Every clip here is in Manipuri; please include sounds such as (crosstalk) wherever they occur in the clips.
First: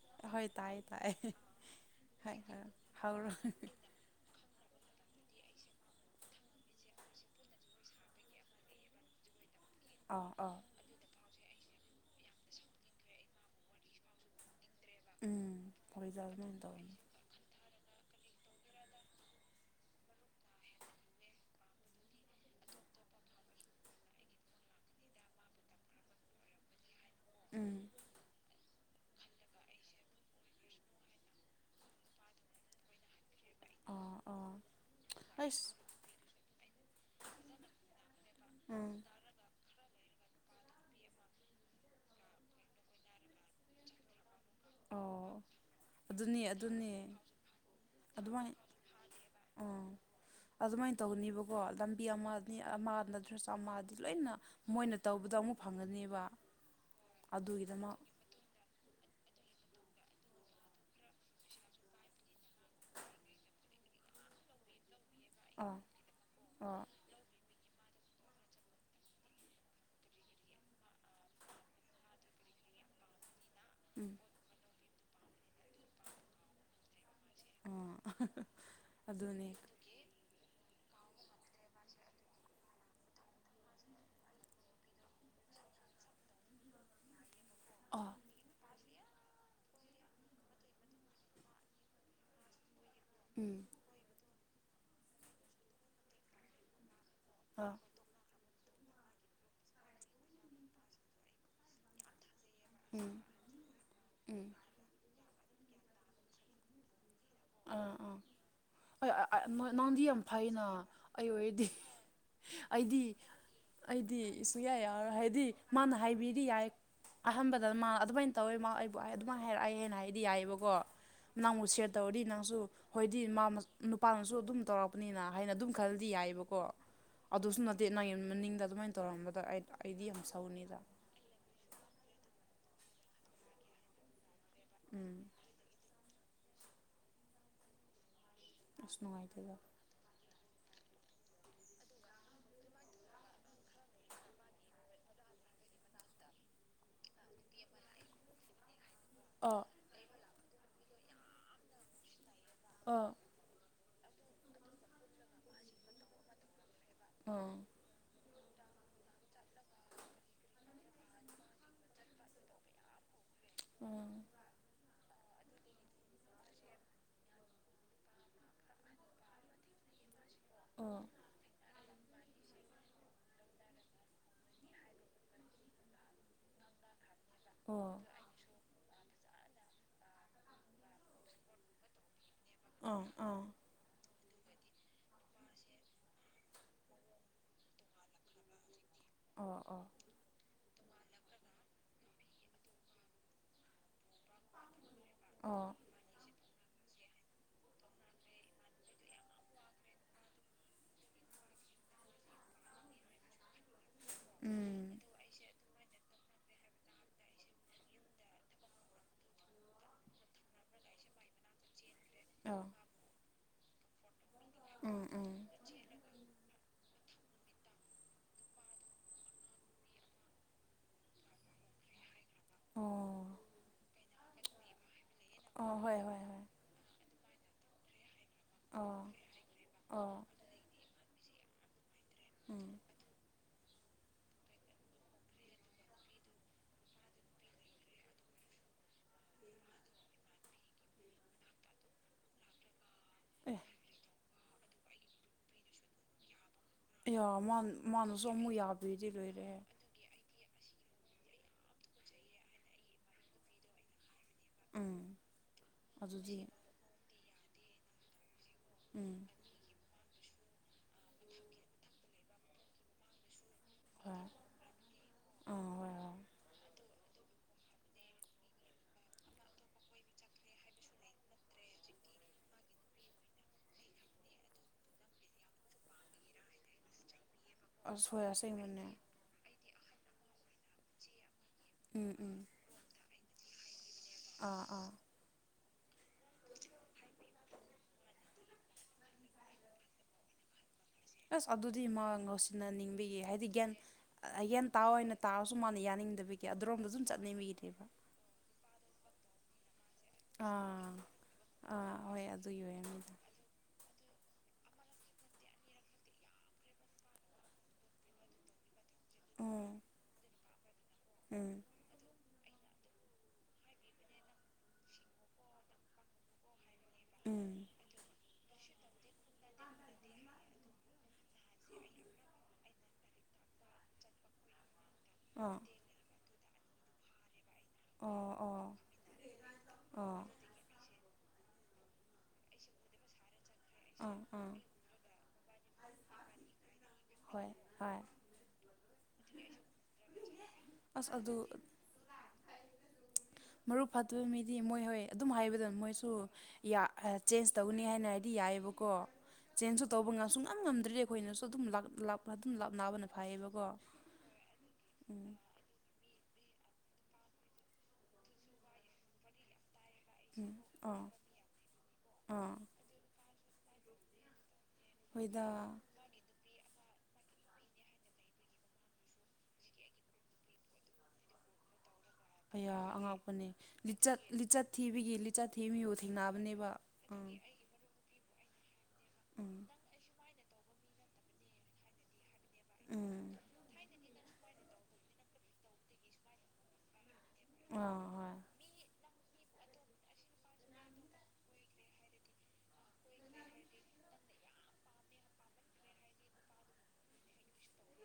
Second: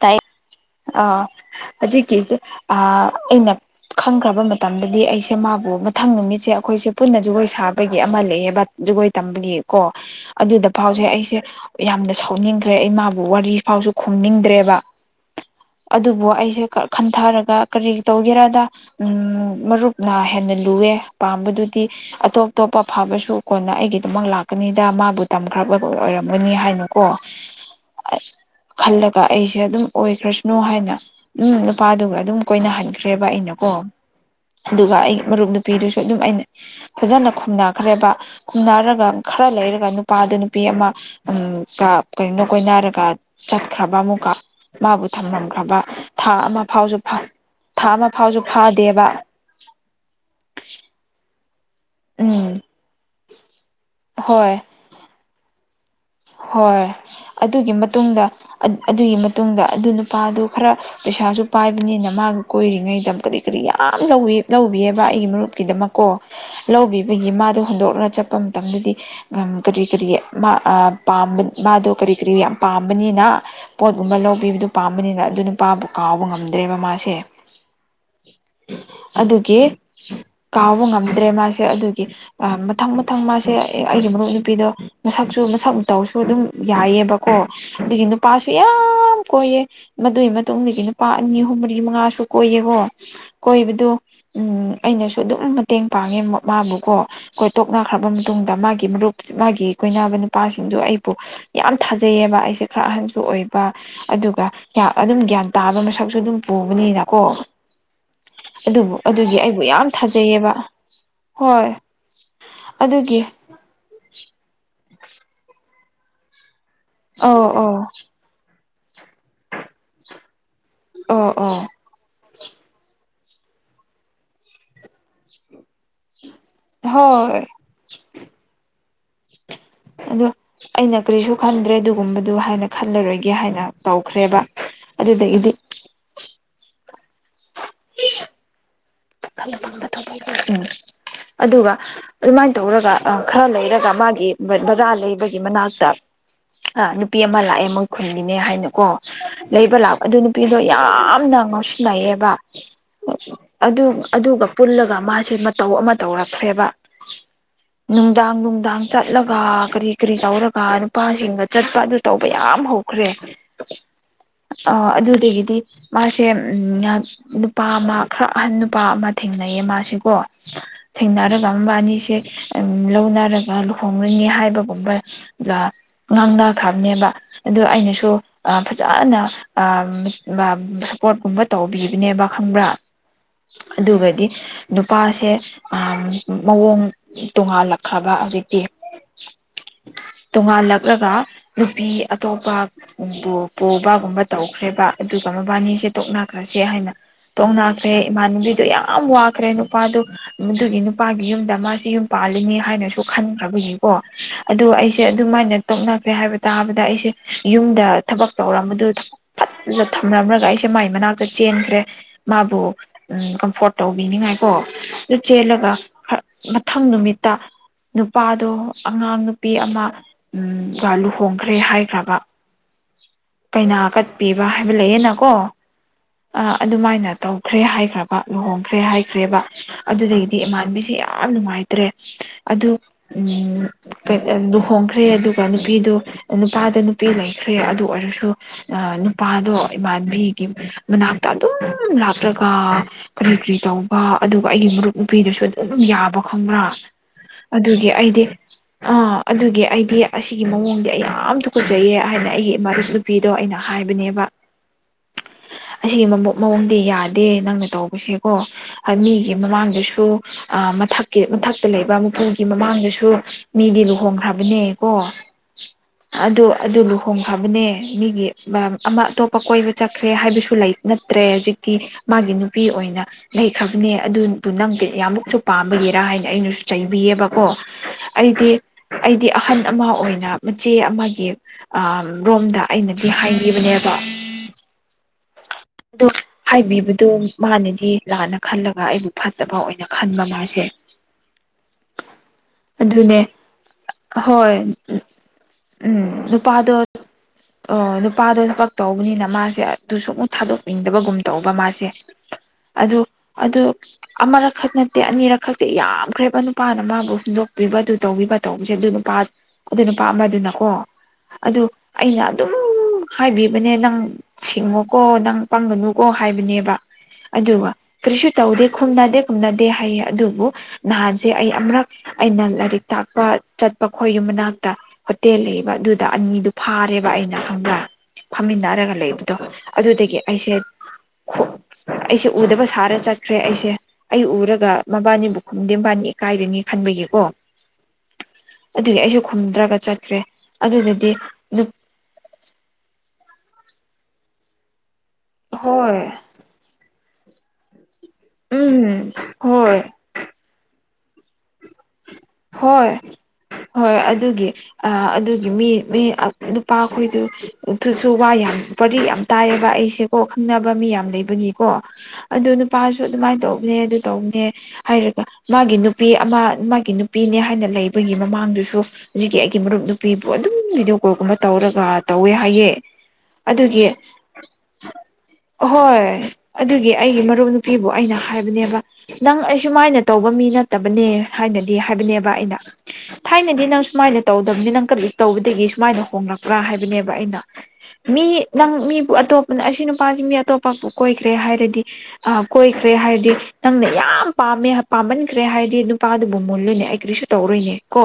ꯇꯥꯏ ꯍꯣꯏ ꯇꯥꯏꯌꯦ ꯑ ꯇꯥꯏꯌꯦ ꯍꯧꯖꯤꯛꯀꯤ ꯍꯣꯏ ꯍꯣꯏ ꯍꯧꯔꯣ ꯑꯩꯅ ꯈꯪꯈ꯭ꯔꯕ ꯃꯇꯝꯗꯗꯤ ꯑꯩꯁꯦ ꯃꯥꯕꯨ ꯃꯊꯪ ꯅꯨꯃꯤꯠꯁꯦ ꯑꯩꯈꯣꯏꯁꯦ ꯄꯨꯟꯅ ꯖꯒꯣꯏ ꯁꯥꯕꯒꯤ ꯑꯃ ꯂꯩꯑꯦꯕ ꯖꯒꯣꯏ ꯇꯝꯕꯒꯤ ꯀꯣ ꯑꯥ ꯑꯥ ꯑꯗꯨꯗ ꯐꯥꯎꯁꯦ ꯑꯩꯁꯦ ꯌꯥꯝꯅ ꯁꯥꯎꯅꯤꯡꯈ꯭ꯔꯦ ꯑꯩ ꯃꯥꯕꯨ ꯋꯥꯔꯤ ꯐꯥꯎꯁꯨ ꯈꯨꯝꯅꯤꯡꯗ꯭ꯔꯦꯕ ꯎꯝ ꯍꯣꯏꯗ ꯑꯗꯨꯕꯨ ꯑꯗꯨꯃꯥꯏꯅ ꯑꯩꯁꯦ ꯇꯧꯕꯅꯤ ꯈꯟꯊꯔꯒ ꯀꯔꯤ ꯇꯧꯒꯦꯔꯗ ꯎ ꯃꯔꯨꯞꯅ ꯍꯦꯟꯅ ꯂꯨꯑꯦ ꯄꯥꯝꯕꯗꯨꯗꯤ ꯑꯇꯣꯞ ꯑꯇꯣꯞꯄ ꯐꯕꯁꯨ ꯀꯣꯟꯅ ꯑꯩꯒꯤ ꯑꯗꯨꯃꯛ ꯂꯥꯛꯀꯅꯤꯗ ꯃꯥꯕꯨ ꯇꯝꯈ꯭ꯔꯕ ꯑꯣꯏꯔꯝꯒꯅꯤ ꯍꯥꯏꯅꯀꯣ ꯎꯝ ꯈꯜꯂꯒ ꯑꯩꯁꯦ ꯑꯗꯨꯝ ꯑꯣꯏꯈ꯭ꯔꯁꯅꯨ ꯍꯥꯏꯅ ꯎꯝ ꯅꯨꯄꯥꯗꯨꯒ ꯑꯗꯨꯝ ꯀꯣꯏꯅꯍꯟꯈ꯭ꯔꯦꯕ ꯑꯩꯅ ꯀꯣ ꯑꯥ ꯑꯥ ꯑꯗꯨꯒ ꯑꯩ ꯃꯔꯨꯞ ꯑꯩꯁ ꯅꯨꯄꯤꯗꯨꯁꯨ ꯑꯗꯨꯝ ꯑꯩꯅ ꯐꯖꯅ ꯈꯨꯝꯅꯈ꯭ꯔꯦꯕ ꯎꯝ ꯈꯨꯝꯅꯔꯒ ꯈꯔ ꯂꯩꯔꯒ ꯅꯨꯄꯥꯗ ꯅꯨꯄꯤ ꯑꯃ ꯀꯩꯅꯣꯣ ꯀꯣꯏꯅꯔꯒ ꯆꯠꯈ꯭ꯔꯕ ꯑꯃꯨꯛ ꯀꯣ ꯃꯥꯕꯨ ꯑꯣ ꯊꯝꯂꯝꯈ꯭ꯔꯕ ꯊꯥ ꯑꯗꯨꯅꯦ ꯑꯃ ꯑꯗꯨꯅꯦ ꯐꯥꯎꯁꯨ ꯊꯥ ꯑꯃ ꯐꯥꯎꯁꯨ ꯐꯗꯦꯕ ꯑ ꯑꯗꯨꯃꯥꯏꯅ ꯇꯧꯅꯦꯕꯀꯣ ꯂꯝꯕꯤ ꯎꯝ ꯑꯃꯅꯤ ꯑꯃ ꯅꯗ꯭ꯔꯦꯁ ꯑꯃ ꯂꯣꯏꯅ ꯍꯣꯏ ꯃꯣꯏꯅ ꯇꯧꯕꯗꯣ ꯑꯃꯨꯛ ꯐꯪꯒꯅꯦꯕ ꯍꯣꯏ ꯑꯗꯨꯒꯤ ꯑꯗꯨꯒꯤꯗꯃꯛ ꯃꯇꯨꯡꯗ ꯑꯗꯨꯒꯤ ꯃꯇꯨꯡꯗ ꯑꯗꯨ ꯅꯨꯄꯥꯗꯨ ꯈꯔ ꯄꯩꯁꯥꯁꯨ ꯄꯥꯏꯕꯅꯤꯅ ꯃꯥꯒ ꯀꯣꯏꯔꯤꯉꯩꯗ ꯀꯔꯤ ꯀꯔꯤ ꯌꯥꯝ ꯂꯧꯕꯤꯑꯕ ꯑꯩꯒꯤ ꯑꯥ ꯃꯔꯨꯞꯀꯤꯗꯃꯛꯀꯣ ꯑꯥ ꯂꯧꯕꯤꯌꯨ ꯑꯩꯈꯣꯏꯒꯤ ꯃꯥꯗꯣ ꯍꯨꯟꯗꯣꯛꯂꯒ ꯆꯠꯄ ꯃꯇꯝꯗꯗꯤ ꯀꯔꯤ ꯀꯔꯤ ꯝꯕ ꯃꯥꯗꯣ ꯀꯔꯤ ꯀꯔꯤ ꯌꯥꯝ ꯄꯥꯝꯕꯅꯤꯅ ꯎꯝ ꯄꯣꯠꯒꯨꯝꯕ ꯂꯧꯕꯤꯕꯗ ꯄꯥꯝꯕꯅꯤꯅ ꯑꯗꯨ ꯅꯨꯄꯥꯕꯨ ꯀꯥꯎꯕ ꯉꯝꯗ꯭ꯔꯦꯕ ꯃꯥꯁꯦ ꯑꯥ ꯑꯗꯨꯅꯦ ꯑꯗꯨꯒꯤ ꯀꯥꯎꯕ ꯉꯝꯗ꯭ꯔꯦ ꯃꯥꯁ ꯁꯦ ꯑꯗꯨꯒꯤ ꯃꯊꯪ ꯃꯊꯪ ꯃꯥꯁꯦ ꯑꯩꯒꯤ ꯃꯔꯨꯞ ꯅꯨꯄꯤꯗꯣ ꯃꯁꯛꯁꯨ ꯃꯁꯛ ꯇꯧꯁꯨ ꯑꯗꯨꯝ ꯌꯥꯏꯑꯕꯀꯣ ꯑꯗꯨꯗꯒꯤ ꯑꯥ ꯅꯨꯄꯥꯁꯨ ꯁꯨ ꯌꯥꯝ ꯀꯣꯏꯌꯦ ꯃꯗꯨꯏ ꯃꯇꯨꯡꯗꯒꯤ ꯅꯨꯄꯥ ꯑꯅꯤ ꯍꯨꯝ ꯃꯔꯤ ꯃꯉꯥꯁꯨ ꯀꯣꯏꯌꯦꯀꯣ ꯎꯝ ꯀꯣꯏꯕꯗꯣ ꯎꯝ ꯑꯩꯅꯁꯨ ꯑꯗꯨꯝ ꯃꯇꯦꯡ ꯄꯥꯡꯉꯦ ꯃꯥꯕꯨꯀꯣ ꯑꯩꯈꯣꯏ ꯑꯥ ꯇꯣꯛꯅꯈ꯭ꯔꯕ ꯃꯇꯨꯡꯗ ꯃꯥꯒꯤ ꯃꯔꯨꯞ ꯃꯥꯒꯤ ꯀꯣꯏꯅꯕ ꯅꯨꯄꯥ ꯗ ꯑꯩꯕꯨ ꯌꯥꯝ ꯊꯥꯖꯩꯑꯕ ꯑꯩꯁꯦ ꯈꯔ ꯎꯝ ꯑꯍꯟꯁꯨ ꯑꯣꯏꯕ ꯎꯝ ꯑꯗꯨꯒ ꯑꯗꯨꯝ ꯒ꯭ꯌꯥꯟ ꯇ ꯇꯥꯕ ꯃꯁꯛꯁꯨ ꯑꯗꯨꯝ ꯄꯨꯕꯅꯤꯅꯀꯣ ꯑꯥ ꯑꯥ ꯑꯗꯨꯕꯨ ꯑꯗꯨꯒꯤ ꯑꯩꯕꯨ ꯍꯣꯏ ꯅꯪꯗꯤ ꯌꯥꯝ ꯊꯥꯖꯩꯌꯦꯕ ꯐꯩꯅ ꯑꯩ ꯑꯣꯏꯔꯗꯤ ꯍꯣꯏ ꯑꯩꯗꯤ ꯑꯗꯨꯒꯤ ꯑꯩꯗꯤ ꯁꯁꯨꯨꯌꯥꯏ ꯌꯥꯎꯔ ꯍꯥꯏꯗꯤ ꯃꯥꯅ ꯍꯥꯏꯕꯤꯔꯤ ꯌꯥꯏ ꯑꯧ ꯑꯍꯥꯟꯕꯗ ꯑꯧ ꯃꯥ ꯑꯗꯨꯃꯥꯏꯅ ꯇꯧꯋꯦ ꯃꯥ ꯑꯩꯕꯨ ꯑꯗꯨꯃꯥꯏꯅ ꯍꯥꯏꯔ ꯑꯩ ꯍꯦꯟꯅ ꯍꯥꯏꯗꯤ ꯌꯥꯏꯑꯕꯀꯣ ꯑꯧ ꯑꯧ ꯅꯪꯕꯨ ꯁꯦ ꯇꯧꯔꯗꯤ ꯅꯪꯁꯨ ꯍꯣꯏꯗꯤ ꯃꯥ ꯅꯨꯄꯥꯅꯁꯨ ꯑꯗꯨꯝ ꯇꯧꯔꯛꯄꯅꯤꯅ ꯍꯥꯏꯅ ꯑꯗꯨꯝ ꯈꯜꯂꯗꯤ ꯌꯥꯏꯑꯕꯀꯣ ꯍꯣꯏ ꯑꯗꯨꯁꯨ ꯅꯠꯇꯦ ꯅꯪꯒꯤ ꯃꯅꯤꯡꯗ ꯑꯗꯨꯃꯥꯏꯅ ꯇꯧꯔꯝꯕꯗ ꯑꯩ ꯑꯩꯗꯤ ꯌꯥꯝ ꯑꯗꯣ ꯁꯥꯎꯅꯤꯗ ꯑꯩꯅ ꯀꯔꯤꯁꯨ ꯈꯟꯗ꯭ꯔꯦ ꯑꯗꯨꯒꯨꯝꯕꯗꯨ ꯍꯥꯏꯅ ꯈꯜꯂꯔꯣꯏꯒꯦ ꯍꯥꯏꯅ ꯇꯧꯈ꯭ꯔꯦꯕ ꯎꯝ ꯑꯗꯗ ꯏꯗꯤ ꯎ (inaudible) ꯅꯨꯡꯉꯥꯏꯇꯦꯗ ꯑꯗꯨꯒ ꯑꯗꯨꯃꯥꯏꯅ ꯇꯧꯔꯒ ꯈꯔ ꯂꯩꯔꯒ ꯃꯥꯒꯤ ꯕꯕꯥꯥ ꯂꯩꯕꯒꯤ ꯃꯅꯥꯛꯇ ꯑ ꯅꯨꯄꯤ ꯑꯃ ꯂꯥꯛꯑꯦ ꯃꯣꯏ ꯈꯨꯟꯒꯤꯅꯦ ꯍꯥꯏꯅꯀꯣ ꯑꯥ ꯂꯩꯕ ꯂꯥꯛꯄ ꯑꯗꯨ ꯅꯨꯄꯤꯗꯣ ꯌꯥꯝꯅ ꯉꯧꯁꯤꯟꯅꯩꯑꯦꯕ ꯑꯥ ꯑꯗꯨꯒ ꯄꯨꯜꯂꯒ ꯃꯥꯁꯦ ꯃꯇꯧ ꯑꯃ ꯇꯧꯔꯛꯈ꯭ꯔꯦꯕ ꯑꯥ ꯅꯨꯡꯗꯥꯡ ꯅꯨꯡꯗꯥꯡ ꯆꯠꯂꯒ ꯀꯔꯤ ꯀꯔꯤ ꯇꯧꯔꯒ ꯅꯨꯄꯥꯁꯤꯡꯒ ꯆꯠꯄ ꯑꯗꯨ ꯇꯧꯕ ꯌꯥꯝ ꯍꯧ ꯀꯈ꯭ꯔꯦ ꯑ ꯑꯗꯨꯗꯒꯤꯗꯤ ꯃꯥꯁꯦ ꯅꯨꯄꯥ ꯑꯃ ꯈꯔ ꯑꯍꯟ ꯅꯨꯄꯥ ꯑꯃ ꯊꯦꯡꯅꯩꯌꯦ ꯃꯥꯁꯤꯀꯣ ꯑꯥ ꯑꯥ ꯊꯦꯡꯅꯔꯒ ꯑꯃꯝꯕ ꯑꯅꯤꯁꯦ ꯂꯧꯅꯔꯒ ꯂꯨꯍꯣꯡꯡꯂꯅꯤ ꯍꯥꯏꯕꯒꯨꯝꯕ ꯉꯥꯡꯅꯈ꯭ꯔꯕꯅꯦꯕ ꯑꯣ ꯑꯩꯅꯁꯨ ꯑ ꯐꯖꯅ ꯁꯞꯄꯣꯔꯠꯀꯨꯝꯕ ꯇꯧꯕꯤꯕꯅꯦꯕ ꯈꯪꯕ꯭ꯔꯥ ꯑꯥ ꯑꯥ ꯑꯗꯨꯒꯗꯤ ꯅꯨꯄꯥꯁꯦ ꯃꯑꯣꯡ ꯇꯣꯉꯥꯜꯂꯛꯈ꯭ꯔꯕ ꯍꯧꯖꯤꯛꯇꯤ ꯑꯥ ꯑꯥ ꯇꯣꯉꯥꯜꯂꯛꯂꯒ ꯅꯨꯄꯤ ꯑꯇꯣꯞꯄ ꯄꯨꯕꯒꯨꯝꯕ ꯇꯧꯈ꯭ꯔꯦꯕ ꯑꯗꯨꯒ ꯑꯣ ꯃꯕꯥꯅꯤꯁꯦ ꯇꯣꯛ ꯈ꯭ꯔꯁꯦ ꯍꯥꯏꯅ ꯇꯣꯛ ꯈ꯭ꯔꯦ ꯏꯃꯥꯟꯅꯕꯤꯗꯨꯣ ꯌꯥꯝ ꯋꯥꯈ꯭ꯔꯦ ꯅꯨꯄꯥꯗꯨ ꯃꯗꯨꯒꯤ ꯅꯨꯄꯥꯒꯤ ꯌꯨꯝꯗ ꯃꯥꯁꯦ ꯌꯨꯝ ꯄꯥꯜꯂꯤꯅꯤ ꯍꯥꯏꯅꯁꯨ ꯈꯟꯈ꯭ꯔꯕꯒꯤꯀꯣ ꯑꯗꯣ ꯎꯝ ꯑꯩꯁꯦ ꯑꯗꯨꯃꯥꯏꯅ ꯇꯧꯅꯈ꯭ꯔꯦ ꯍꯥꯏꯕ ꯇꯥꯕꯗ ꯑꯩꯁꯦ ꯌꯨꯝꯗ ꯊꯕꯛ ꯇꯧꯔꯝꯕꯗꯨ ꯐꯂ ꯊꯝꯅꯕ꯭ꯔꯒ ꯑꯩꯁꯦ ꯃꯥꯏ ꯃꯅꯥꯛꯇ ꯆꯦꯟꯈ꯭ꯔꯦ ꯃꯥꯕꯨ ꯑꯥ ꯎꯝ ꯀꯝꯐꯣꯔꯠ ꯇꯧꯕꯤꯅꯤꯉꯥꯏꯀꯣ ꯎꯝ ꯑꯗꯨ ꯎꯝ ꯆꯦꯜꯂꯒ ꯃꯊꯪ ꯅꯨꯃꯤꯠꯇ ꯅꯨꯄꯥꯗꯣ ꯑꯉꯥꯡ ꯅꯨꯄꯤ ꯑꯃ ꯎꯝ ꯂꯨꯍꯣꯡꯈ꯭ꯔꯦ ꯍꯥꯏꯈ꯭ꯔꯕ ꯑꯣ ꯀꯩꯅꯥ ꯀꯠꯄꯤꯕ ꯍꯥꯏꯕ ꯂꯩꯌꯦꯅꯀꯣ ꯑ ꯍꯣꯏ ꯍꯣꯏ ꯍꯣꯏ ꯑꯗꯨꯃꯥꯏꯅ ꯇꯧꯈ꯭ꯔꯦ ꯍꯥꯏꯈ꯭ꯔꯕ ꯂꯨꯍꯣꯡꯈ꯭ꯔꯦ ꯑꯣ ꯍꯥꯏꯈ꯭ꯔꯦꯕ ꯑꯥ ꯑꯗꯨꯗꯒꯤꯗꯤ ꯏꯃꯥꯟꯅꯕꯤꯁꯦ ꯌꯥꯝ ꯅꯨꯡꯉꯥꯏꯇ꯭ꯔꯦ ꯑꯗꯨ ꯎꯝ ꯎꯝ ꯂꯨꯍꯣꯡꯈ꯭ꯔꯦ ꯑꯗꯨꯒ ꯅꯨꯄꯤꯗꯨ ꯅꯨꯄꯥꯗꯣ ꯅꯨꯄꯤ ꯂꯩꯈ꯭ꯔꯦ ꯑꯗꯨ ꯑꯣꯏꯔꯁꯨ ꯅꯨꯄꯥꯗꯣ ꯏꯃꯥꯟꯕꯤꯒꯤ ꯃꯅꯥꯛꯇ ꯑꯗꯨꯝ ꯂꯥꯛꯂꯒ ꯀꯔꯤ ꯀꯔꯤ ꯑꯦ ꯇꯧꯕ ꯑꯗꯨꯒ ꯑꯩꯒꯤ ꯃꯔꯨꯞ ꯅꯨꯄꯤꯗꯨꯁꯨ ꯑꯗꯨꯝ ꯌꯥꯕ ꯈꯪꯕ꯭ꯔꯥ ꯑꯌꯥ ꯃꯥ ꯑꯗꯨꯒꯤ ꯑꯩꯗꯤ ꯃꯥꯅꯁꯨ ꯑꯃꯨꯛ ꯑ ꯌꯥꯕꯤꯔꯗꯤ ꯂꯣꯏꯔꯦꯍꯦ ꯑꯗꯨꯒꯤ ꯑꯩꯗꯤ ꯑꯁꯤꯒꯤ ꯃꯑꯣꯡꯗꯤ ꯑꯩ ꯌꯥꯝ ꯇꯨꯀꯨꯠꯆꯩꯑ ꯍꯥꯏꯕꯅꯦ ꯑꯩꯒꯤ ꯃꯔꯨꯞ ꯅꯨꯄꯤꯗꯣ ꯑꯩꯅ ꯍꯥꯏꯕꯅꯦꯕ ꯎꯝ ꯑꯁꯤꯒꯨꯝꯕ ꯑꯗꯨꯗꯤ ꯃꯑꯣꯡꯗꯤ ꯌꯥꯗꯦ ꯅꯪꯅ ꯇꯧꯕꯁꯦꯀꯣ ꯍꯥꯏ ꯎꯝ ꯃꯤꯒꯤ ꯃꯃꯥꯡꯗꯁꯨ ꯃꯊꯛꯀꯤ ꯃꯊꯛꯇ ꯂꯩꯕ ꯃꯄꯨꯒꯤ ꯃꯃꯥꯡꯗꯁꯨ ꯃꯤꯗꯤ ꯍꯣꯏ ꯂꯨꯍꯣꯡꯈ꯭ꯔꯕꯅꯦ ꯀꯣ ꯑꯥ ꯍꯣꯏ ꯍꯣꯏ ꯑꯗꯨ ꯑꯗꯨ ꯂꯨꯍꯣꯡꯈ꯭ꯔꯕꯅꯦ ꯃꯤꯒꯤ ꯑꯃ ꯑꯇꯣꯞꯄ ꯀꯣꯏꯕ ꯆꯠꯈ꯭ꯔꯦ ꯍꯥꯏꯕꯁꯨ ꯂꯩ ꯅꯠꯇ꯭ꯔꯦ ꯍꯧꯖꯤꯛꯀꯤ ꯃꯥꯒꯤ ꯅꯨꯄꯤ ꯑꯣꯏꯅ ꯂꯩꯈ꯭ꯔꯥꯕꯅꯦ ꯑꯗꯨꯕꯨ ꯅꯪꯗꯤ ꯌꯥꯝꯃꯨꯛꯁꯨ ꯄꯥꯝꯕꯒꯤꯔ ꯍꯥꯏꯅ ꯑꯩꯅꯁꯨ ꯆꯩꯕꯤꯌꯦꯕ ꯀꯣ ꯑꯁ ꯍꯣꯏ ꯑꯩꯗꯤ ꯑꯁꯦꯡꯕꯅꯦ ꯑꯩꯗꯤ ꯑꯍꯟ ꯑꯃ ꯑꯣꯏꯅ ꯃꯆꯦ ꯑꯃꯒꯤ ꯑꯥ ꯎꯝ ꯎꯝ ꯔꯣꯝꯗ ꯑꯩꯅꯗꯤ ꯍꯥꯏꯕꯤꯕꯅꯦꯕ ꯑꯥ ꯑꯥ ꯑꯗꯣ ꯍꯥꯏꯕꯤꯕꯗꯣ ꯃꯥꯅꯗꯤ ꯂꯥꯟꯅ ꯈꯜꯂꯒ ꯑꯩꯕꯨ ꯐꯠꯇꯕ ꯑꯣꯏꯅ ꯈꯟꯕ ꯃꯥꯁꯦ ꯑꯁ ꯑꯗꯨꯗꯤ ꯃꯥ ꯉꯥꯎꯁꯤꯟꯅꯅꯤꯡꯕꯒꯤ ꯑꯗꯨꯅꯦ ꯍꯥꯏꯗꯤ ꯒ꯭ꯌꯥꯟ ꯍꯣꯏ ꯒ꯭ꯌꯥꯟ ꯇꯥꯑꯣꯏꯅ ꯇꯥꯔꯁꯨ ꯃꯥꯅ ꯎꯝ ꯌꯥꯅꯤꯡꯗꯕꯤꯒꯤ ꯑꯗꯨꯔꯣꯝꯗ ꯑꯗꯨꯨꯝ ꯆꯠꯅꯤꯡꯕꯒꯤꯅꯦꯕ ꯅꯨꯄꯥꯗꯣꯁꯨ ꯊꯕꯛ ꯇꯧꯕꯅꯤꯅ ꯃꯥꯁꯦ ꯑꯗꯨꯁꯨ ꯑꯃꯨꯛ ꯑꯥ ꯊꯥꯗꯣꯛꯅꯤꯡꯗꯕꯒꯨꯝ ꯇꯧꯕ ꯃꯥꯁꯦ ꯑꯥ ꯍꯣꯏ ꯑꯗꯨꯒꯤ ꯑꯣꯏꯔꯝꯅꯤꯗ ꯑꯗꯣ ꯑꯃꯔꯛꯈꯛ ꯅꯠꯇꯦ ꯑꯅꯤꯔꯛ ꯈꯛꯇꯤ ꯌꯥꯝꯈ꯭ꯔꯦꯕ ꯅꯨꯄꯥꯅ ꯃꯥꯕꯨ ꯍꯨꯟꯗꯣꯛꯄꯤꯕ ꯑꯗꯨ ꯇꯧꯕꯤꯕ ꯇꯧꯕꯁꯦ ꯑꯗꯨ ꯅꯨꯄꯥ ꯎꯝ ꯑꯗꯨ ꯅꯨꯄꯥ ꯑꯃꯗꯨꯅꯀꯣ ꯎꯝ ꯑꯗꯨ ꯑꯩꯅ ꯑꯗꯨꯝ ꯁꯨꯝ ꯍꯥꯏꯕꯤꯕꯅꯦ ꯅꯪ ꯁꯤꯡꯉꯣꯀꯣ ꯅꯪ ꯄꯪꯒꯅꯨꯀꯣ ꯍꯥꯏꯕꯅꯦꯕ ꯎꯝ ꯑꯗꯨꯒ ꯀꯔꯤꯁꯨ ꯇꯧꯗꯦ ꯈꯨꯝꯅꯗꯦ ꯈꯨꯝꯅꯗꯦ ꯍꯥꯏꯌꯦ ꯑꯗꯨꯕꯨ ꯅꯍꯥꯟꯁꯦ ꯑꯩ ꯑꯃꯨꯔꯛ ꯑꯩꯅ ꯂꯥꯏꯔꯤꯛ ꯇꯥꯛꯄ ꯆꯠꯄ ꯈꯣꯏꯌꯨꯝ ꯃꯅꯥꯛꯇ ꯍꯣꯇꯦꯜ ꯑꯥ ꯂꯩꯕ ꯑꯗꯨꯗ ꯑꯅꯤꯗꯨ ꯐꯥꯔꯦꯕ ꯑꯩꯅ ꯈꯪꯕ꯭ꯔ ꯑꯣ ꯑꯣ ꯐꯝꯃꯤꯟꯅꯔꯒ ꯂꯩꯕ ꯑꯗꯨꯗꯒꯤ ꯑꯣ ꯑꯩꯁꯦ ꯑꯩꯁꯦ ꯎꯗꯕ ꯁꯥꯔ ꯆꯠꯈ꯭ꯔꯦ ꯑꯩꯁꯦ ꯑꯥ ꯑꯩ ꯑꯥ ꯎꯔꯒ ꯃꯕꯥꯅꯤꯕꯨ ꯈꯝꯗꯦ ꯃꯕꯥꯅꯤ ꯏꯀꯥꯏꯔꯅꯤ ꯈꯟꯕꯒꯤ ꯀꯣ ꯍꯣꯏ ꯍꯣꯏ ꯑꯗꯨꯗꯤ ꯑꯩꯁꯨ ꯈꯨꯝꯗ꯭ꯔꯒ ꯆꯠꯈ꯭ꯔꯦ ꯑꯗꯨꯗꯗꯤ ꯑꯁ ꯑꯗꯨ ꯃꯕꯨꯛ ꯐꯠꯇꯕ ꯃꯤꯗꯤ ꯃꯣꯏ ꯍꯣꯏ ꯑꯗꯨꯝ ꯍꯥꯏꯕꯗꯨ ꯍꯣꯏ ꯃꯣꯏꯁꯨ ꯌꯥꯏ ꯆꯦꯟꯖ ꯇꯧꯒꯅꯤ ꯍꯥꯏꯅ ꯗꯤ ꯎꯝ ꯌꯥꯏꯑꯌꯦꯕꯀꯣ ꯍꯣꯏ ꯆꯦꯟꯖꯁꯨ ꯇꯧꯕ ꯉꯝꯁꯨ ꯁꯨꯉꯝ ꯉꯝꯗ꯭ꯔꯦ ꯑꯩꯈꯣꯏꯅꯁꯨ ꯑꯗꯨꯝ ꯂꯥꯛ ꯂꯥꯛ ꯍꯣꯏ ꯍꯣꯏ ꯑꯗꯨꯒꯤ ꯑꯥ ꯎꯝ ꯑꯗꯨꯒꯤ ꯃꯤ ꯃꯤ ꯅꯨꯄꯥꯈꯣꯏꯗꯨ ꯑꯗꯨꯁꯨ ꯋꯥ ꯌꯥꯝ ꯋꯥꯔꯤ ꯌꯥꯝ ꯇꯥꯏꯑꯕ ꯑꯩꯁꯨ ꯀꯣ ꯈꯪꯅꯕ ꯃꯤ ꯑꯥ ꯌꯥꯝ ꯂꯩꯕꯅꯤꯀꯣ ꯑꯗꯨ ꯑꯥ ꯅꯨꯄꯥꯁꯨ ꯑꯗꯨꯃꯥꯏꯅ ꯇꯧꯕꯅꯦ ꯑꯗꯨ ꯇꯧꯕꯅꯦ ꯍꯥꯏꯔꯒ ꯍꯣꯏꯗ ꯃꯥꯒꯤ ꯅꯨꯄꯤ ꯑꯃ ꯃꯥꯒꯤ ꯅꯨꯄꯤꯅꯦ ꯍꯥꯏꯅ ꯂꯩꯕꯒꯤ ꯃꯃꯥꯡꯗꯨꯁꯨ ꯍꯧꯖꯤꯛꯀꯤ ꯑꯩꯒꯤ ꯃꯔꯨꯞ ꯅꯨꯄꯤꯕꯨ ꯑꯗꯨꯝ ꯚꯤꯗꯤꯑꯣ ꯀꯣꯜꯒꯨꯝꯕ ꯇꯧꯔꯒ ꯇꯧꯋꯦ ꯍꯥꯏꯌꯦ ꯑꯌꯥ ꯑꯉꯥꯛꯄꯅꯦ ꯑꯗꯨꯒꯤ ꯂꯤꯆꯠ ꯂꯤꯆꯠ ꯊꯤꯕꯤꯒꯤ ꯂꯤꯆꯠ ꯊꯤꯕꯤꯌꯨ ꯊꯦꯡꯅ ꯍꯣꯏ ꯑꯗꯨꯒꯤ ꯑꯩꯒꯤ ꯃꯔꯨꯞ ꯅꯨ ꯅꯨꯄꯤꯕꯨ ꯑꯩꯅ ꯍꯥꯏꯕꯅꯦꯕ ꯅꯪ ꯎꯝ ꯑꯩꯁꯨꯨꯃꯥꯏꯅ ꯇꯧꯕ ꯃꯤ ꯅꯠꯇꯕꯅꯦ ꯍꯥꯏꯅꯗꯤ ꯍꯥꯏꯕꯅꯦꯕ ꯕ ꯑꯩꯅ ꯎꯝ ꯊꯥꯏꯅꯗꯤ ꯅꯪ ꯁꯨꯃꯥꯏꯅ ꯇꯧꯗꯕꯅꯤ ꯅꯪ ꯀꯔꯤ ꯇꯧꯕꯗꯒꯤ ꯁꯨꯃꯥꯏꯅ ꯍꯣꯡꯂꯛꯄ꯭ꯔꯥ ꯍꯥꯏꯕꯅꯦꯕ ꯑꯩꯅ ꯑꯥ ꯃꯤ ꯍꯣꯏ ꯅꯪ ꯃꯤꯕꯨ ꯑꯇꯣꯞꯄꯅ ꯑꯁꯤ ꯅꯨꯄꯥꯁꯤ ꯃꯤ ꯑꯇꯣꯞꯄꯕꯨ ꯀꯣꯏꯈ꯭ꯔꯦ ꯍꯥꯏꯔꯗꯤ ꯑ ꯀꯣꯏꯈ꯭ꯔꯦ ꯍꯥꯏꯔꯗꯤ ꯅꯪꯅ ꯌꯥꯝ ꯄꯥꯝꯃꯦ ꯄꯥꯝꯃꯟꯈ꯭ꯔꯦ ꯍꯥꯏꯔꯗꯤ ꯅꯨꯄꯥꯗꯨ ꯕꯨ ꯃꯨꯜꯂꯨꯅꯦ ꯑꯩ ꯀꯔꯤꯁꯨ ꯇꯧꯔꯣꯏꯅꯦ ꯀꯣ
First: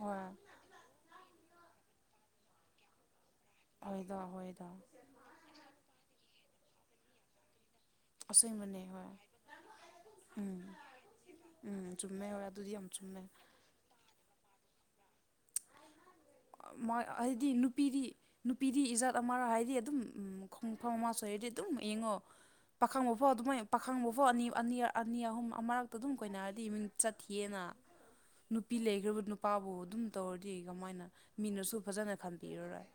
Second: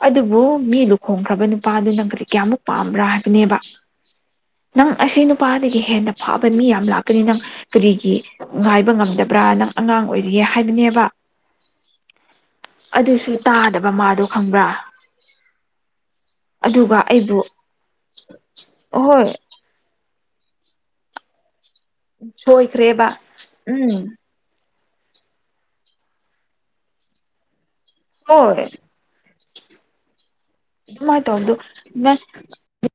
ꯍꯣꯏ ꯑꯗꯨꯕꯨ ꯃꯤ ꯂꯨꯈꯣꯡꯈ꯭ꯔꯕ ꯅꯨꯄꯥꯗꯨ ꯅꯪꯒꯗꯤ ꯀꯌꯥꯃꯨꯛ ꯄꯥꯝꯕ꯭ꯔꯥ ꯍꯥꯏꯕꯅꯦꯕ ꯍꯣꯏꯗ ꯍꯣꯏꯗ ꯅꯪ ꯑꯁꯤ ꯅꯨꯄꯥꯗꯒꯤ ꯍꯦꯟꯅ ꯐꯥꯕ ꯃꯤ ꯌꯥꯝ ꯂꯥꯛꯀꯅꯤ ꯅꯪ ꯀꯔꯤꯒꯤ ꯑꯁꯦꯡꯕꯅꯦ ꯉꯥꯏꯕ ꯍꯣꯏ ꯉꯝꯗꯕ꯭ꯔꯥ ꯅꯪ ꯑꯉꯥꯡ ꯑꯣꯏꯔꯤꯌꯦ ꯎꯝ ꯍꯥꯏꯕꯅꯦꯕ ꯎꯝ ꯆꯨꯝꯃꯧ ꯑꯗꯨꯁꯨ ꯇꯥꯗꯕ ꯃꯥꯗꯣ ꯈꯪꯕ꯭ꯔꯥ ꯑꯗꯨꯒ ꯑꯩꯕꯨ ꯍꯥꯏꯗꯤ ꯅꯨꯄꯤꯗꯤ ꯅꯨꯄꯤꯗꯤ ꯏꯖꯥꯠ ꯑꯍꯣꯏ ꯑꯃꯔ ꯍꯥꯏꯗꯤ ꯑꯗꯨꯝ ꯈꯣꯡꯐꯝ ꯑꯃ ꯁꯣꯏꯔꯗꯤ ꯑꯗꯨꯝ ꯌꯦꯡꯉꯣ ꯁꯣꯏꯈ꯭ꯔꯦꯕ ꯄꯥꯈꯪꯕꯐꯥꯎ ꯑꯗꯨꯃꯥꯏꯅ ꯄꯥꯈꯪ ꯎꯝ ꯃꯐꯧ ꯑꯅꯤ ꯑꯅꯤ ꯑꯅꯤ ꯑꯍꯨꯝ ꯑꯃꯔꯛꯇ ꯑꯗꯨꯝ ꯀꯣꯏꯅꯔꯗꯤ ꯏꯃ ꯆꯠꯈꯤ ꯑꯦꯅ ꯍꯣꯏ ꯅꯨꯄꯤ ꯂꯩꯈ꯭ꯔꯕ ꯅꯨ ꯄꯥꯕꯨ ꯑꯗꯨꯝ ꯇꯧꯔꯗꯤ ꯀꯃꯥꯏꯅ ꯑꯗꯨꯃꯥꯏꯅ ꯇꯧꯕꯗꯣ ꯃꯤꯅꯁꯨ ꯐꯖꯅ ꯅꯪ ꯈꯟꯕꯤꯔꯔꯣꯏ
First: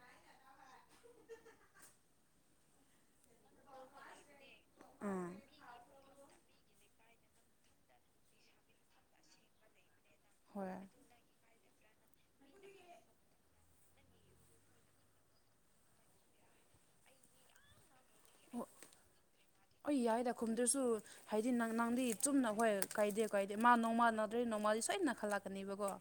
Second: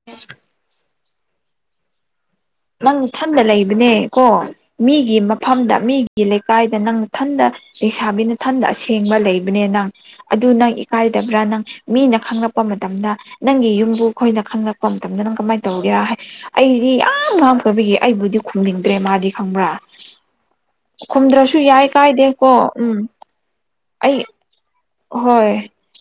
ꯅꯪ ꯊꯟꯗ ꯂꯩꯕꯅꯦ ꯀꯣ ꯃꯤꯒꯤ ꯑꯥ ꯃꯐꯝꯗ ꯃꯤꯒꯤ ꯂꯩꯀꯥꯏꯗ ꯅꯪ ꯊꯟꯗ ꯂꯩꯁꯥꯕꯤꯅꯊꯟꯗ ꯑꯁꯦꯡꯕ ꯂꯩꯕꯅꯦ ꯅꯪ ꯑꯗꯨ ꯅꯪ ꯍꯣꯏ ꯏꯀꯥꯏꯗꯕ꯭ꯔꯥ ꯅꯪ ꯃꯤꯅ ꯈꯪꯂꯛꯄ ꯃꯇꯝꯗ ꯅꯪꯒꯤ ꯌꯨꯝꯕꯨ ꯑꯩꯈꯣꯏꯅ ꯈꯪꯂꯛꯄ ꯀꯄ ꯃꯇꯝꯗ ꯅꯪ ꯀꯃꯥꯏꯅ ꯇꯧꯒꯦꯔꯥ ꯍꯥꯏ ꯑꯩꯗꯤ ꯌꯥꯝ ꯉ ꯀꯤꯕꯒꯤ ꯑꯩꯕꯨꯗꯤ ꯍꯣꯏ ꯈꯨꯝꯅꯤꯡꯗ꯭ꯔꯦ ꯃꯥꯗꯤ ꯈꯪꯕ꯭ꯔꯥ ꯑꯩ ꯌꯥꯏꯗ ꯈꯨꯝꯗ꯭ꯔꯁꯨ ꯍꯥꯏꯗꯤ ꯈꯨꯝꯗ꯭ꯔꯁꯨ ꯅꯪ ꯌꯥꯏ ꯅꯪꯗꯤ ꯆꯨꯝꯅ ꯀꯥꯏꯗꯦꯀꯣ ꯈꯣꯏ ꯎꯝ ꯀꯥꯏꯗꯦ ꯀꯥꯏꯗꯦ ꯃꯥ ꯅꯣꯡꯃꯥ ꯑꯩ ꯅꯠꯇ꯭ꯔ ꯅꯣꯡꯃꯥꯗꯤ ꯁꯣꯏꯅ ꯍꯣꯏ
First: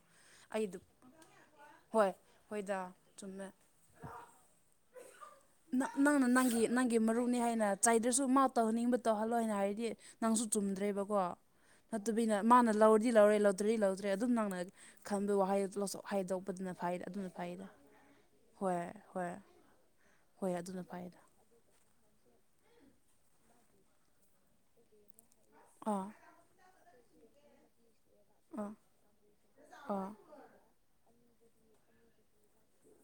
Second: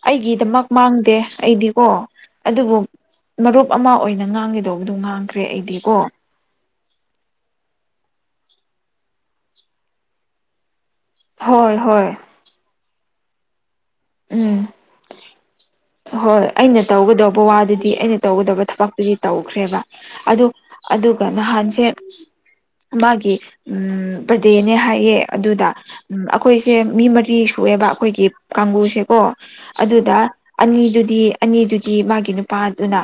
ꯑꯩꯒꯤꯗꯃꯛ ꯃꯥꯡꯗꯦ ꯑꯩꯗꯤꯀꯣ ꯍꯣꯏ ꯑꯗꯨꯕꯨ ꯍꯣꯏꯗ ꯆꯨꯝꯃꯦ ꯃꯔꯨꯞ ꯑꯃ ꯑꯣꯏꯅ ꯉꯥꯡꯒꯦꯇꯧꯕꯗꯣ ꯉꯥꯡꯈ꯭ꯔꯦ ꯅꯪ ꯑꯩꯗꯤꯀꯣ ꯅꯪꯅ ꯅꯪꯒꯤ ꯅꯪꯒꯤ ꯃꯔꯨꯞꯅꯤ ꯍꯥꯏꯅ ꯆꯩꯥꯗ꯭ꯔꯁꯨ ꯃꯥ ꯇꯧꯍꯟꯅꯤꯡꯕ ꯇꯧꯍꯜꯂꯣ ꯍꯥꯏꯅ ꯍꯥꯏꯔꯗꯤ ꯅꯪꯁꯨ ꯆꯨꯝꯗ꯭ꯔꯦꯕꯀꯣ ꯍꯣꯏ ꯍꯣꯏ ꯅꯠꯇꯕꯤꯅ ꯃꯥꯅ ꯂꯧꯔꯗꯤ ꯂꯧꯔꯦ ꯂꯧ ꯇꯗ꯭ꯔꯔꯤ ꯂꯧꯗ꯭ꯔꯦ ꯑꯗꯨꯝ ꯅꯪꯅ ꯎꯝ ꯈꯟꯕ ꯋꯥꯍꯩ ꯂꯧꯆꯧ ꯍꯣꯏ ꯑꯩꯅ ꯇꯧꯒꯗꯧꯕ ꯋꯥꯗꯨꯗꯤ ꯑꯩꯅ ꯇꯧꯒꯗꯧꯕ ꯍꯣꯏ ꯊꯕꯛꯇꯨꯗꯤ ꯍꯣꯏ ꯇꯧꯈ꯭ꯔꯦꯕ ꯑꯗꯨ ꯍꯣꯏ ꯑꯗꯨꯅ ꯐꯩꯗ ꯑꯗꯨꯒ ꯅꯍꯥꯟꯁꯦ ꯃꯥꯒꯤ ꯎꯝ ꯕꯥꯔꯗꯦꯅꯦ ꯍꯥꯏꯌꯦ ꯑꯗꯨꯗ ꯑꯥ ꯑꯩꯈꯣꯏꯁꯦ ꯃꯤ ꯃꯔꯤ ꯁꯨꯑꯦꯕ ꯑꯩꯈꯣꯏꯒꯤ ꯑꯥ ꯀꯥꯡꯒꯨꯁꯦꯀꯣ ꯑꯥ ꯑꯗꯨꯗ ꯑꯅꯤꯗꯨꯗꯤ ꯑꯅꯤꯗꯨꯗꯤ ꯃꯥꯒꯤ ꯅꯨ ꯅꯨꯄꯥꯗꯨꯅ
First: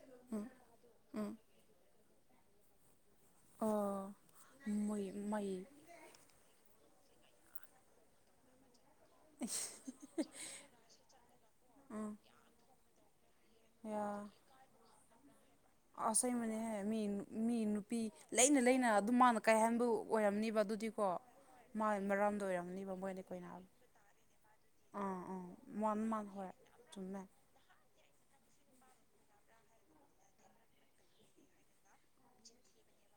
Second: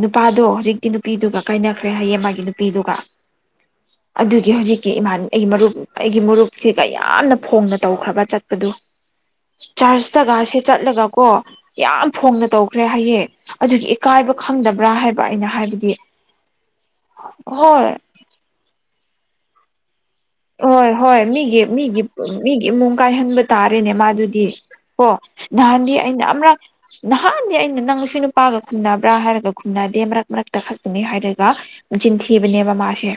ꯅꯨꯄꯥꯗꯣ ꯍꯧꯖꯤꯛꯇꯤ ꯎꯝ ꯅꯨꯄꯤꯗꯨꯒ ꯀꯥꯏꯅꯈ꯭ꯔꯦ ꯍꯥꯏꯌ ꯃꯥꯒꯤ ꯅꯨꯄꯤꯗꯨꯒ ꯑꯥ ꯑꯗꯨꯒꯤ ꯍꯧꯖꯤꯛꯀꯤ ꯃꯣꯏ ꯏꯃꯥꯟ ꯑꯩꯒꯤ ꯃꯩ ꯃꯔꯨꯞ ꯑꯩꯒꯤ ꯃꯨꯔꯨꯞꯁꯤꯒ ꯌꯥꯝꯅ ꯐꯣꯡꯅ ꯇꯧꯈ꯭ꯔꯕ ꯆꯠꯄꯗꯨ ꯆꯔꯆꯇꯒꯁꯦ ꯆꯠꯂꯒꯀꯣ ꯌꯥꯝ ꯎꯝ ꯐꯣꯡꯅ ꯇꯧꯈ꯭ꯔꯦ ꯍꯥꯏꯌꯦ ꯑꯗꯨꯒꯤ ꯌꯥ ꯏꯀꯥꯏꯕ ꯈꯪꯗꯕ꯭ꯔꯥ ꯍꯥꯏꯕ ꯑꯩꯅ ꯍꯥꯏꯕꯗꯤ ꯑꯁꯦꯡꯕꯅꯦꯍꯦ ꯃꯤ ꯃꯤ ꯍꯣꯏ ꯅꯨꯄꯤ ꯂꯩꯅ ꯂꯩꯅ ꯑꯗꯨꯝ ꯃꯥꯅ ꯀꯥꯏꯍꯟꯕꯨ ꯍꯣꯏ ꯍꯣꯏ ꯃꯤꯒꯤ ꯃꯤꯒꯤ ꯃꯔꯝꯗ ꯃꯤꯒꯤ ꯑꯣꯏꯔꯝꯅꯤꯕ ꯏꯃꯨꯡ ꯃꯣꯏꯅ ꯀꯥꯏꯍꯟꯕ ꯀꯣꯏꯅꯕꯗꯣ ꯇꯥꯔꯦꯅꯦ ꯃꯥꯗꯨꯗꯤ ꯑꯣ ꯑꯥ ꯑꯥ ꯅꯍꯥꯟꯗꯤ ꯃꯥꯟ ꯑꯩꯅ ꯃꯥꯟ ꯑꯃ ꯍꯣꯏ ꯔꯛ ꯆꯨꯝꯃꯦ ꯅꯍꯥꯟꯗꯤ ꯑꯩꯅ ꯅꯪ ꯁꯤ ꯑꯄꯥꯒ ꯈꯨꯟꯗꯥꯕ꯭ꯔꯥ ꯍꯥꯏꯔꯒ ꯈꯨꯟꯗꯥꯗꯦ ꯃꯔꯛ ꯃꯔꯛꯇ ꯈꯛꯇꯅꯤ ꯍꯥꯏꯔꯒ ꯆꯤꯟꯊꯤꯕꯅꯦꯕ ꯃꯥꯁꯦ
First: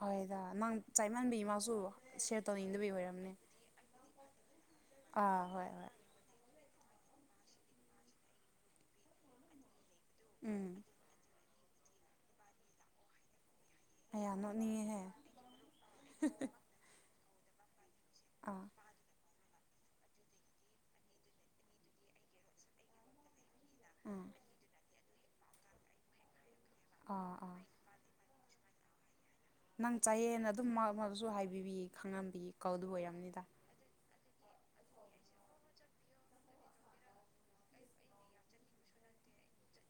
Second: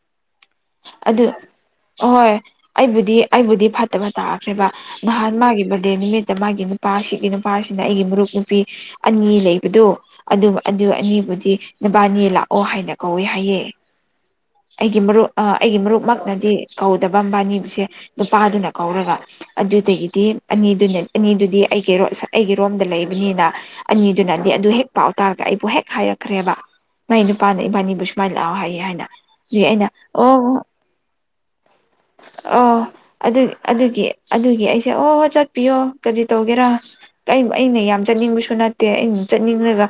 ꯍꯣꯏꯗ ꯅꯪ ꯑꯗꯨ ꯆꯥꯏꯃꯟꯕꯩ ꯃꯁꯨ ꯑꯍꯣꯏ ꯑꯩꯕꯨꯗꯤ ꯑꯩꯕꯨꯗꯤ ꯐꯠꯇꯕ ꯇꯥꯛꯈ꯭ꯔꯦꯕ ꯅꯍꯥꯟ ꯑꯥ ꯃꯥꯒꯤ ꯍꯣꯏ ꯍꯣꯏ ꯕꯥꯔꯗꯦ ꯅꯨꯃꯤꯠꯇ ꯃꯥꯒꯤ ꯅꯨꯄꯥ ꯑꯁꯤꯒꯤꯒꯤ ꯅꯨꯄꯥꯁꯤꯅ ꯑꯩꯒꯤ ꯃꯨꯞ ꯅꯨꯄꯤ ꯑꯅꯤ ꯂꯩꯕꯗꯣ ꯑꯗꯨ ꯎꯝ ꯑꯗꯨ ꯑꯅꯤꯕꯨꯗꯤ ꯅꯕꯥꯟꯅꯤ ꯂꯥꯛꯑꯣ ꯍꯥꯏꯅ ꯀꯧꯋꯦ ꯍꯥꯏꯌꯦ ꯑꯌꯥ ꯑꯩꯒꯤ ꯅꯣꯛꯅꯤꯡꯉꯦꯍꯦ ꯃꯔꯨꯞ ꯑ ꯑꯩꯒꯤ ꯃꯔꯨꯞꯃꯛꯅ ꯀꯧꯗꯕꯕꯥꯅꯤꯁꯦ ꯑꯥ ꯅꯨꯄꯥꯗꯨꯅ ꯀꯧꯔꯒ ꯑꯗꯨꯗꯒꯤꯗꯤ ꯑꯅꯤꯗꯨꯅ ꯑꯅꯤꯗꯨꯗꯤ ꯑꯩꯒꯤ ꯑꯩꯒꯤ ꯔꯣꯝꯗ ꯂꯩꯕꯅꯤꯅ ꯎꯝ ꯑꯅꯤꯗꯨꯅꯗꯤ ꯑꯗꯨ ꯍꯦꯛ ꯄꯥꯎ ꯇꯥꯔꯒ ꯑꯩꯕꯨ ꯍꯦꯛ ꯍꯥꯏꯔꯛꯈ꯭ꯔꯦꯕ ꯃꯥꯏ ꯑꯥ ꯅꯨꯄꯥꯅ ꯑꯥ ꯏꯕꯥꯟꯅꯤꯕꯨꯁꯨ ꯃꯥꯏ ꯂꯥꯥꯎ ꯍꯥꯏꯌꯦ ꯍꯥꯏꯅ ꯑꯗꯨ ꯑꯩꯅ ꯅꯪ ꯆꯌꯦꯅ ꯑꯗꯨꯝ ꯃꯗꯨꯁꯨ ꯍꯥꯏꯕꯤꯕꯤ ꯈꯪꯍꯟꯕꯤ ꯑ ꯀꯧꯗꯕ ꯑꯗꯨ ꯑꯣꯏꯔꯝꯅꯤꯗ ꯑꯗꯨꯒꯤ ꯑꯗꯨꯒꯤ ꯑꯩꯁꯦ ꯑꯣ ꯆꯠꯄꯤꯌꯣ ꯀꯔꯤ ꯇꯧꯒꯦꯔꯥ ꯑꯩꯅ ꯌꯥꯝ ꯆꯠꯅꯤꯡꯕꯁꯨ ꯅꯠꯇꯦ ꯑꯩꯅ ꯆꯠꯅꯤꯡꯉꯒ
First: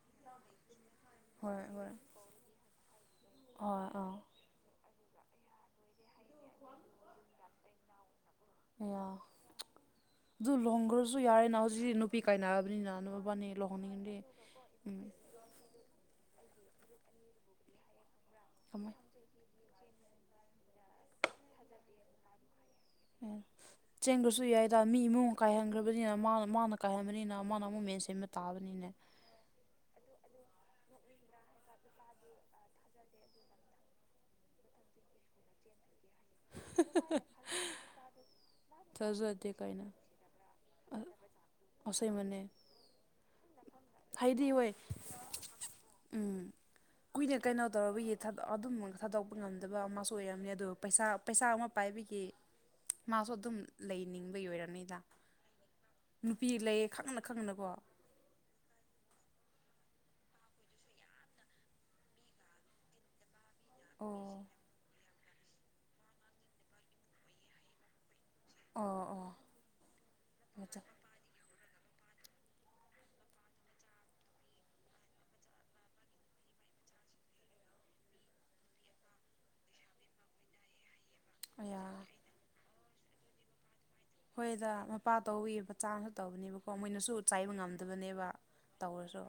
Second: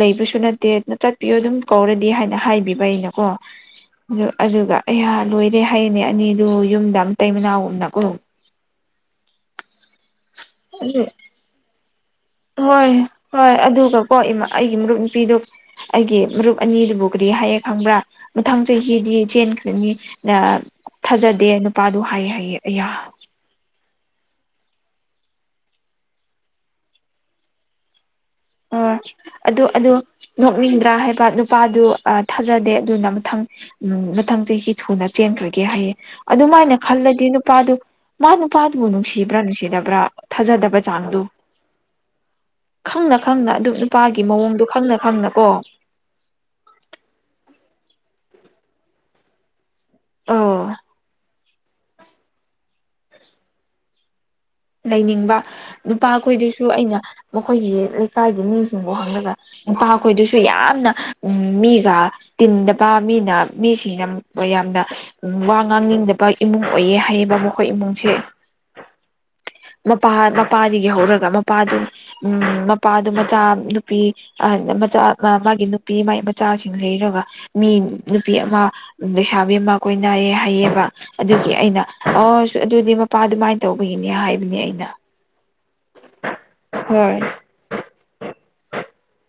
ꯂꯩꯕꯁꯨ ꯅꯠꯇꯦ ꯑꯗꯨꯅ ꯆꯠꯄꯤꯌꯣ ꯑꯗꯨꯝ ꯍꯣꯏ ꯍꯣꯏ ꯀꯧꯔꯗꯤ ꯍꯥꯏꯅ ꯍꯥꯏꯕꯤꯕ ꯑꯩꯅꯀꯣ ꯍꯣꯏ ꯑꯥ ꯑꯗꯨꯒ ꯑꯩꯌꯥ ꯂꯣꯏꯔꯦ ꯍꯥꯏꯌꯦꯅꯦ ꯑꯅꯤꯗꯨ ꯌꯨꯝꯗ ꯃꯇꯩ ꯃꯅꯥꯎ ꯒꯨꯝꯅꯀꯣ ꯑꯌꯥ ꯑꯗꯨ ꯂꯍꯣꯡꯒ꯭ꯔꯁꯨ ꯌꯥꯔꯦ ꯅ ꯍꯧꯖꯤꯛ ꯍꯣꯏ ꯍꯣꯏ ꯑꯗꯨꯒꯀꯣ ꯏꯃꯥ ꯑꯩꯒꯤ ꯎꯝ ꯃꯔꯨꯞ ꯅꯨꯄꯤꯗꯨ ꯑꯩꯒꯤ ꯃꯔꯨꯞ ꯑꯅꯤꯗꯨꯕꯨ ꯀꯔꯤ ꯍꯥꯏꯌꯦ ꯈꯪꯕ꯭ꯔꯥ ꯃꯊꯪ ꯀꯃꯥꯏ ꯆꯍꯤꯗꯤ ꯆꯦꯟ ꯈꯔꯅꯤ ꯊꯥꯖꯗꯦ ꯅꯨꯄꯥꯗꯨ ꯍꯥꯏꯌꯦ ꯍꯥꯏꯌꯦ ꯑꯌꯥ ꯆꯦꯟꯈ꯭ꯔꯁꯨ ꯌꯥꯏꯗ ꯃꯤ ꯏꯃꯨꯡ ꯀꯥꯏꯍꯟꯈ꯭ꯔꯕꯅꯤꯅ ꯃꯥ ꯃꯥꯅ ꯀꯥꯏꯍꯟꯕꯅꯤꯅ ꯃꯥꯅ ꯑꯃꯨꯛ ꯃꯦꯟ ꯁꯤꯟ ꯇꯥꯕꯅꯤꯅꯦ ꯑ ꯑꯗꯨ ꯑꯗꯨ ꯅꯣꯛꯅꯤꯡꯗ꯭ꯔꯥ ꯍꯥꯏꯕ ꯅꯨꯄꯥꯗꯨ ꯊꯥꯖꯗꯦ ꯑꯗꯨꯅ ꯃꯊꯪ ꯎꯝ ꯃꯊꯪ ꯆꯍꯤ ꯊꯨꯅ ꯆꯦꯟꯈ꯭ꯔꯒꯦ ꯍꯥꯏꯌꯦꯦ ꯑꯗꯨꯃꯥꯏꯅ ꯈꯜꯂꯗꯤ ꯅꯨꯄꯥꯗꯨ ꯃꯥ ꯅꯨꯄꯥꯗꯨꯕꯨ ꯅꯨꯡꯁꯤꯕ꯭ꯔꯥ ꯅꯨꯡꯁꯤꯗꯕ꯭ꯔꯥ ꯊꯥꯖꯗꯕ ꯆꯥꯡꯗꯨ ꯑꯁꯣꯏ ꯃ ꯈꯪꯅ ꯈꯪꯅ ꯑꯗꯨꯝ ꯅꯨꯄꯥꯒꯤ ꯃꯑꯣꯡꯗꯣ ꯈꯪꯅ ꯈꯪꯅ ꯀꯣ ꯎꯝ ꯀꯨꯏꯅ ꯀꯩꯅꯣ ꯇꯧꯔꯕꯒꯤ ꯑꯗꯨꯝ ꯊꯥꯗꯣꯛ ꯉꯝꯗꯕ ꯑꯃꯁꯨ ꯑꯣꯏꯔꯝꯃꯦ ꯑꯗꯣ ꯑ ꯄꯩꯁꯥ ꯄꯩꯁꯥ ꯑꯃ ꯄꯥꯏꯕꯒꯤ ꯃꯥꯁꯨ ꯑꯗꯨꯝ ꯂꯩꯅꯤꯡꯕꯒꯤ ꯑꯣꯏꯔꯝ ꯂꯩꯅꯤꯡꯕ ꯅꯨꯄꯥ ꯑꯩꯈꯣꯏꯗꯨꯁꯨ ꯂꯩꯌꯦ ꯑꯩꯅ ꯈꯪꯅ ꯈꯪꯅꯀꯣ ꯃꯈꯣꯏꯒꯤ ꯂꯩꯀꯥꯏꯗꯨ ꯃꯤꯁꯤꯡꯐꯥꯎ ꯍꯪꯉꯒ ꯅꯨꯄꯥꯈꯣꯏꯗꯨꯁꯨ ꯌꯥꯝꯅ ꯎ ꯃꯤꯒ ꯇꯤꯟꯗꯕ ꯃꯤꯅ ꯃꯤꯁꯤꯡꯅ ꯑꯣ ꯌꯥꯝꯅ ꯋꯥ ꯉꯥꯡꯅꯤꯡꯗꯕ ꯏꯃꯨꯡ ꯑꯣꯏꯌꯦ ꯍꯥꯏꯌꯦꯕ ꯃꯈꯣꯏ ꯏꯃꯨꯡꯁꯦ ꯑꯣꯥ ꯑꯣ ꯃꯄꯥ ꯃꯆꯥ ꯃꯄꯥꯗꯒꯤ ꯍꯧꯔꯒ ꯃꯄꯥꯗꯨ ꯎꯝ ꯃꯄꯥꯗꯨ ꯃꯆꯥ ꯅꯨꯄꯤ ꯃꯆꯥ ꯃꯥꯒꯤ ꯅꯨꯄꯤ ꯃꯒꯤ ꯃꯆꯥꯁꯤꯡ ꯂꯩꯔꯒ ꯃꯤ ꯅꯨꯄꯤ ꯑꯃ ꯎ ꯂꯩꯁꯥꯕꯤ ꯑꯃ ꯀꯣꯏꯅꯏꯌꯦ ꯍꯥꯏꯩꯑꯕ ꯑꯗꯨꯒꯤ ꯑꯩꯅ ꯑꯌꯥ ꯑ ꯑꯗꯨꯗꯤ ꯃꯄꯥ ꯑꯗꯨꯃꯥꯏꯅ ꯇꯧꯕꯒꯤꯅꯤ ꯍꯈꯣꯏꯗ ꯃꯄꯥ ꯇꯧꯋꯤ ꯃꯆꯥ ꯑꯃꯁꯁꯨ ꯇꯧꯕꯅꯦꯕꯀꯣ ꯃꯣꯏꯅꯁꯨ ꯍꯣꯏ ꯆꯥꯏꯕ ꯉꯝꯗ ꯑꯗꯨꯕꯨꯅꯦꯕ ꯇꯧꯔꯁꯨ